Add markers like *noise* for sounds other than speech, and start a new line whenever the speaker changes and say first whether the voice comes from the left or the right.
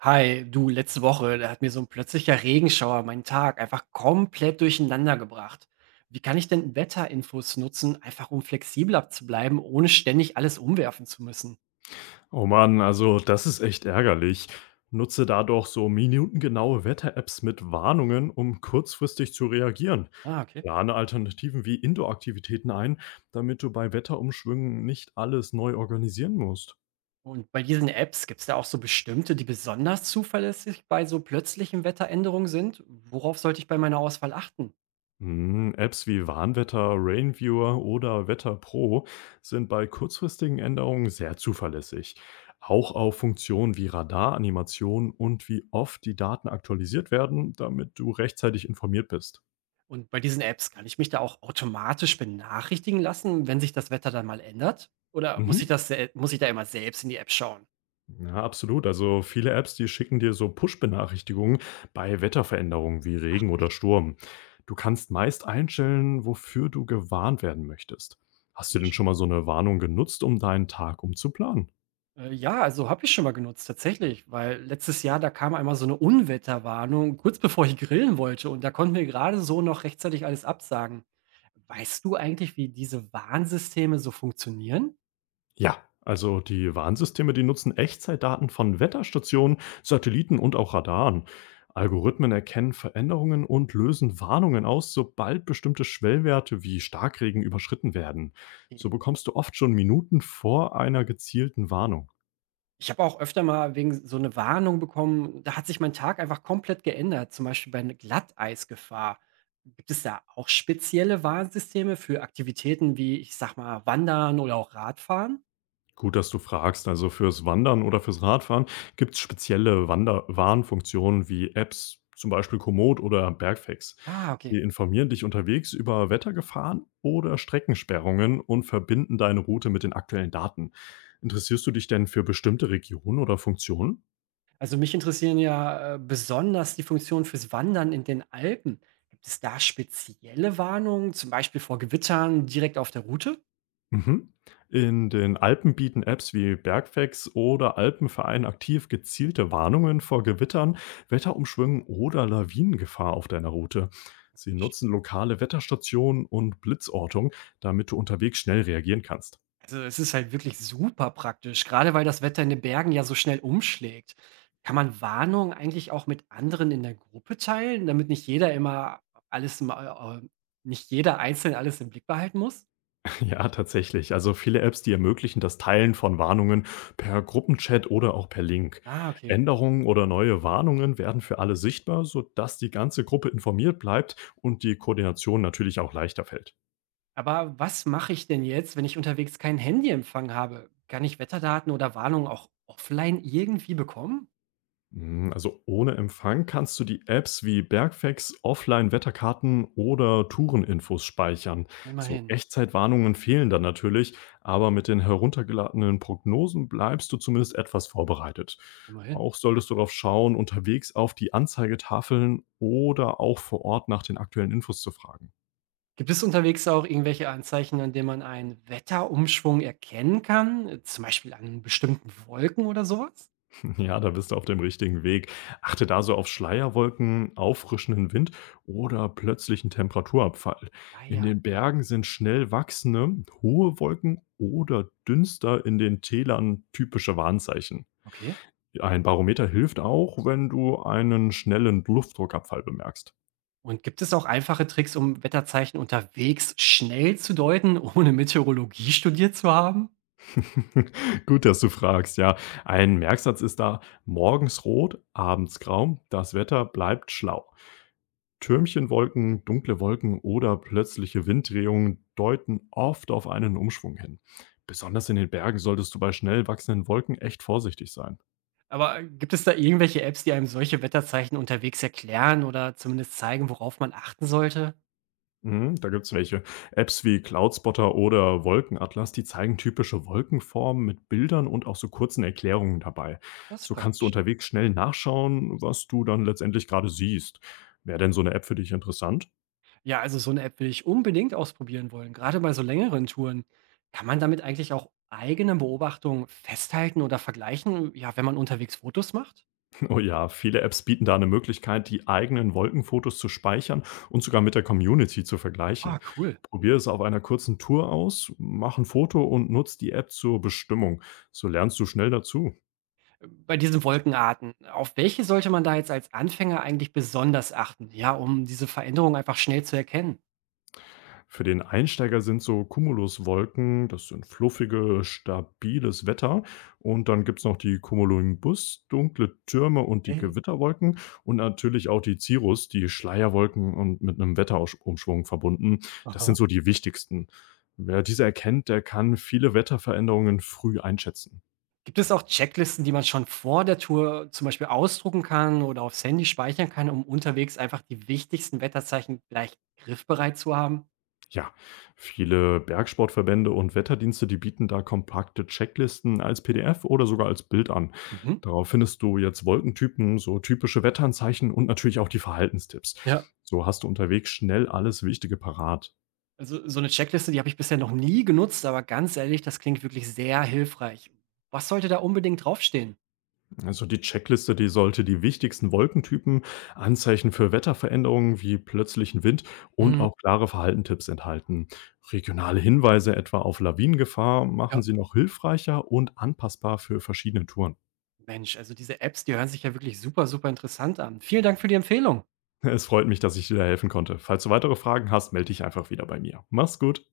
right: Hi, du, letzte Woche, da hat mir so ein plötzlicher Regenschauer meinen Tag einfach komplett durcheinander gebracht. Wie kann ich denn Wetterinfos nutzen, einfach um flexibler zu bleiben, ohne ständig alles umwerfen zu müssen?
left: Oh Mann, also das ist echt ärgerlich. Nutze da doch so minutengenaue Wetter-Apps mit Warnungen, um kurzfristig zu reagieren.
right: Ah, okay.
left: Plane Alternativen wie Indoor-Aktivitäten ein, damit du bei Wetterumschwüngen nicht alles neu organisieren musst.
right: Und bei diesen Apps gibt es da auch so bestimmte, die besonders zuverlässig bei so plötzlichen Wetteränderungen sind? Worauf sollte ich bei meiner Auswahl achten?
left: Hm, Apps wie Warnwetter, Rainviewer oder Wetter Pro sind bei kurzfristigen Änderungen sehr zuverlässig. Auch auf Funktionen wie Radaranimationen und wie oft die Daten aktualisiert werden, damit du rechtzeitig informiert bist.
right: Und bei diesen Apps kann ich mich da auch automatisch benachrichtigen lassen, wenn sich das Wetter dann mal ändert? Oder muss
left: Mhm.
right: ich das, muss ich da immer selbst in die App schauen?
left: Ja, absolut. Also viele Apps, die schicken dir so Push-Benachrichtigungen bei Wetterveränderungen wie
right: Ach,
left: Regen oder Sturm. Du kannst meist einstellen, wofür du gewarnt werden möchtest. Hast du denn
right: echt.
left: schon mal so eine Warnung genutzt, um deinen Tag umzuplanen?
right: Ja, also habe ich schon mal genutzt, tatsächlich, weil letztes Jahr, da kam einmal so eine Unwetterwarnung kurz bevor ich grillen wollte und da konnten wir gerade so noch rechtzeitig alles absagen. Weißt du eigentlich, wie diese Warnsysteme so funktionieren?
left: Ja, also die Warnsysteme, die nutzen Echtzeitdaten von Wetterstationen, Satelliten und auch Radaren. Algorithmen erkennen Veränderungen und lösen Warnungen aus, sobald bestimmte Schwellwerte wie Starkregen überschritten werden. So bekommst du oft schon Minuten vor einer gezielten Warnung.
right: Ich habe auch öfter mal wegen so eine Warnung bekommen, da hat sich mein Tag einfach komplett geändert, zum Beispiel bei einer Glatteisgefahr. Gibt es da auch spezielle Warnsysteme für Aktivitäten wie, ich sag mal, Wandern oder auch Radfahren?
left: Gut, dass du fragst. Also fürs Wandern oder fürs Radfahren gibt es spezielle Wander Warnfunktionen wie Apps, zum Beispiel Komoot oder Bergfix.
right: Ah,
left: Sie
right: okay.
left: informieren dich unterwegs über Wettergefahren oder Streckensperrungen und verbinden deine Route mit den aktuellen Daten. Interessierst du dich denn für bestimmte Regionen oder Funktionen?
right: Also mich interessieren ja besonders die Funktionen fürs Wandern in den Alpen. Gibt es da spezielle Warnungen, zum Beispiel vor Gewittern direkt auf der Route?
left: Mhm. In den Alpen bieten Apps wie Bergfex oder Alpenverein aktiv gezielte Warnungen vor Gewittern, Wetterumschwüngen oder Lawinengefahr auf deiner Route. Sie
right: Praktisch.
left: nutzen lokale Wetterstationen und Blitzortung, damit du unterwegs schnell reagieren kannst.
right: Also es ist halt wirklich super praktisch, gerade weil das Wetter in den Bergen ja so schnell umschlägt. Kann man Warnungen eigentlich auch mit anderen in der Gruppe teilen, damit nicht jeder immer alles, im- äh, äh, nicht jeder einzeln alles im Blick behalten muss?
left: *laughs* Ja, tatsächlich. Also viele Apps, die ermöglichen das Teilen von Warnungen per Gruppenchat oder auch per Link.
right: Ah, okay.
left: Änderungen oder neue Warnungen werden für alle sichtbar, sodass die ganze Gruppe informiert bleibt und die Koordination natürlich auch leichter fällt.
right: Aber was mache ich denn jetzt, wenn ich unterwegs keinen Handyempfang habe? Kann ich Wetterdaten oder Warnungen auch offline irgendwie bekommen?
left: Hm, also ohne Empfang kannst du die Apps wie Bergfex, Offline-Wetterkarten oder Toureninfos speichern. So
right: Immerhin,
left: Echtzeitwarnungen fehlen dann natürlich, aber mit den heruntergeladenen Prognosen bleibst du zumindest etwas vorbereitet.
right: immerhin.
left: Auch solltest du darauf schauen, unterwegs auf die Anzeigetafeln oder auch vor Ort nach den aktuellen Infos zu fragen.
right: Gibt es unterwegs auch irgendwelche Anzeichen, an denen man einen Wetterumschwung erkennen kann? Zum Beispiel an bestimmten Wolken oder sowas?
left: Ja, da bist du auf dem richtigen Weg. Achte da so auf Schleierwolken, auffrischenden Wind oder plötzlichen Temperaturabfall.
right: Ah
left: In
right: ja,
left: den
right: Wolken,
left: Bergen sind schnell wachsende, hohe Wolken oder Dünster in den Tälern typische Warnzeichen.
right: okay.
left: Ein Barometer hilft auch, wenn du einen schnellen Luftdruckabfall bemerkst.
right: Und gibt es auch einfache Tricks, um Wetterzeichen unterwegs schnell zu deuten, ohne Meteorologie studiert zu haben?
left: *laughs* Gut, dass du fragst, ja. Ein Merksatz ist da morgens rot, abends grau, das Wetter bleibt schlau. Türmchenwolken, dunkle Wolken oder plötzliche Winddrehungen deuten oft auf einen Umschwung hin. Besonders in den Bergen solltest du bei schnell wachsenden Wolken echt vorsichtig sein.
right: Aber gibt es da irgendwelche Apps, die einem solche Wetterzeichen unterwegs erklären oder zumindest zeigen, worauf man achten sollte?
left: Mhm, da gibt's welche. Apps wie Cloudspotter oder Wolkenatlas, die zeigen typische Wolkenformen mit Bildern und auch so kurzen Erklärungen dabei.
right: Das ist
left: So kannst du
right: praktisch.
left: unterwegs schnell nachschauen, was du dann letztendlich gerade siehst. Wäre denn so eine App für dich interessant?
right: Ja, also so eine App will ich unbedingt ausprobieren wollen, gerade bei so längeren Touren. Kann man damit eigentlich auch eigene Beobachtungen festhalten oder vergleichen, ja, wenn man unterwegs Fotos macht?
left: Oh ja, viele Apps bieten da eine Möglichkeit, die eigenen Wolkenfotos zu speichern und sogar mit der Community zu vergleichen.
right: Ah, cool.
left: Probier es auf einer kurzen Tour aus, mach ein Foto und nutz die App zur Bestimmung. So lernst du schnell dazu.
right: Bei diesen Wolkenarten, auf welche sollte man da jetzt als Anfänger eigentlich besonders achten? Ja, um diese Veränderung einfach schnell zu erkennen.
left: Für den Einsteiger sind so Cumuluswolken, das sind fluffige, stabiles Wetter. Und dann gibt's noch die Cumulonimbus, dunkle Türme und die
right: Äh,
left: Gewitterwolken und natürlich auch die Cirrus, die Schleierwolken und mit einem Wetterumschwung verbunden. Das sind
right: aha.
left: so die wichtigsten. Wer diese erkennt, der kann viele Wetterveränderungen früh einschätzen.
right: Gibt es auch Checklisten, die man schon vor der Tour zum Beispiel ausdrucken kann oder aufs Handy speichern kann, um unterwegs einfach die wichtigsten Wetterzeichen gleich griffbereit zu haben?
left: Ja, viele Bergsportverbände und Wetterdienste, die bieten da kompakte Checklisten als PDF oder sogar als Bild an.
right: Mhm.
left: Darauf findest du jetzt Wolkentypen, so typische Wetteranzeichen und natürlich auch die Verhaltenstipps.
right: Ja,
left: So hast du unterwegs schnell alles Wichtige parat.
right: also so eine Checkliste, die habe ich bisher noch nie genutzt, aber ganz ehrlich, das klingt wirklich sehr hilfreich. Was sollte da unbedingt draufstehen?
left: Also die Checkliste, die sollte die wichtigsten Wolkentypen, Anzeichen für Wetterveränderungen wie plötzlichen Wind und
right: Mhm.
left: auch klare Verhaltenstipps enthalten. Regionale Hinweise etwa auf Lawinengefahr
right: Ja.
left: machen sie noch hilfreicher und anpassbar für verschiedene Touren.
right: Mensch, also diese Apps, die hören sich ja wirklich super, super interessant an. Vielen Dank für die Empfehlung.
left: Es freut mich, dass ich dir da helfen konnte. Falls du weitere Fragen hast, melde dich einfach wieder bei mir. Mach's gut.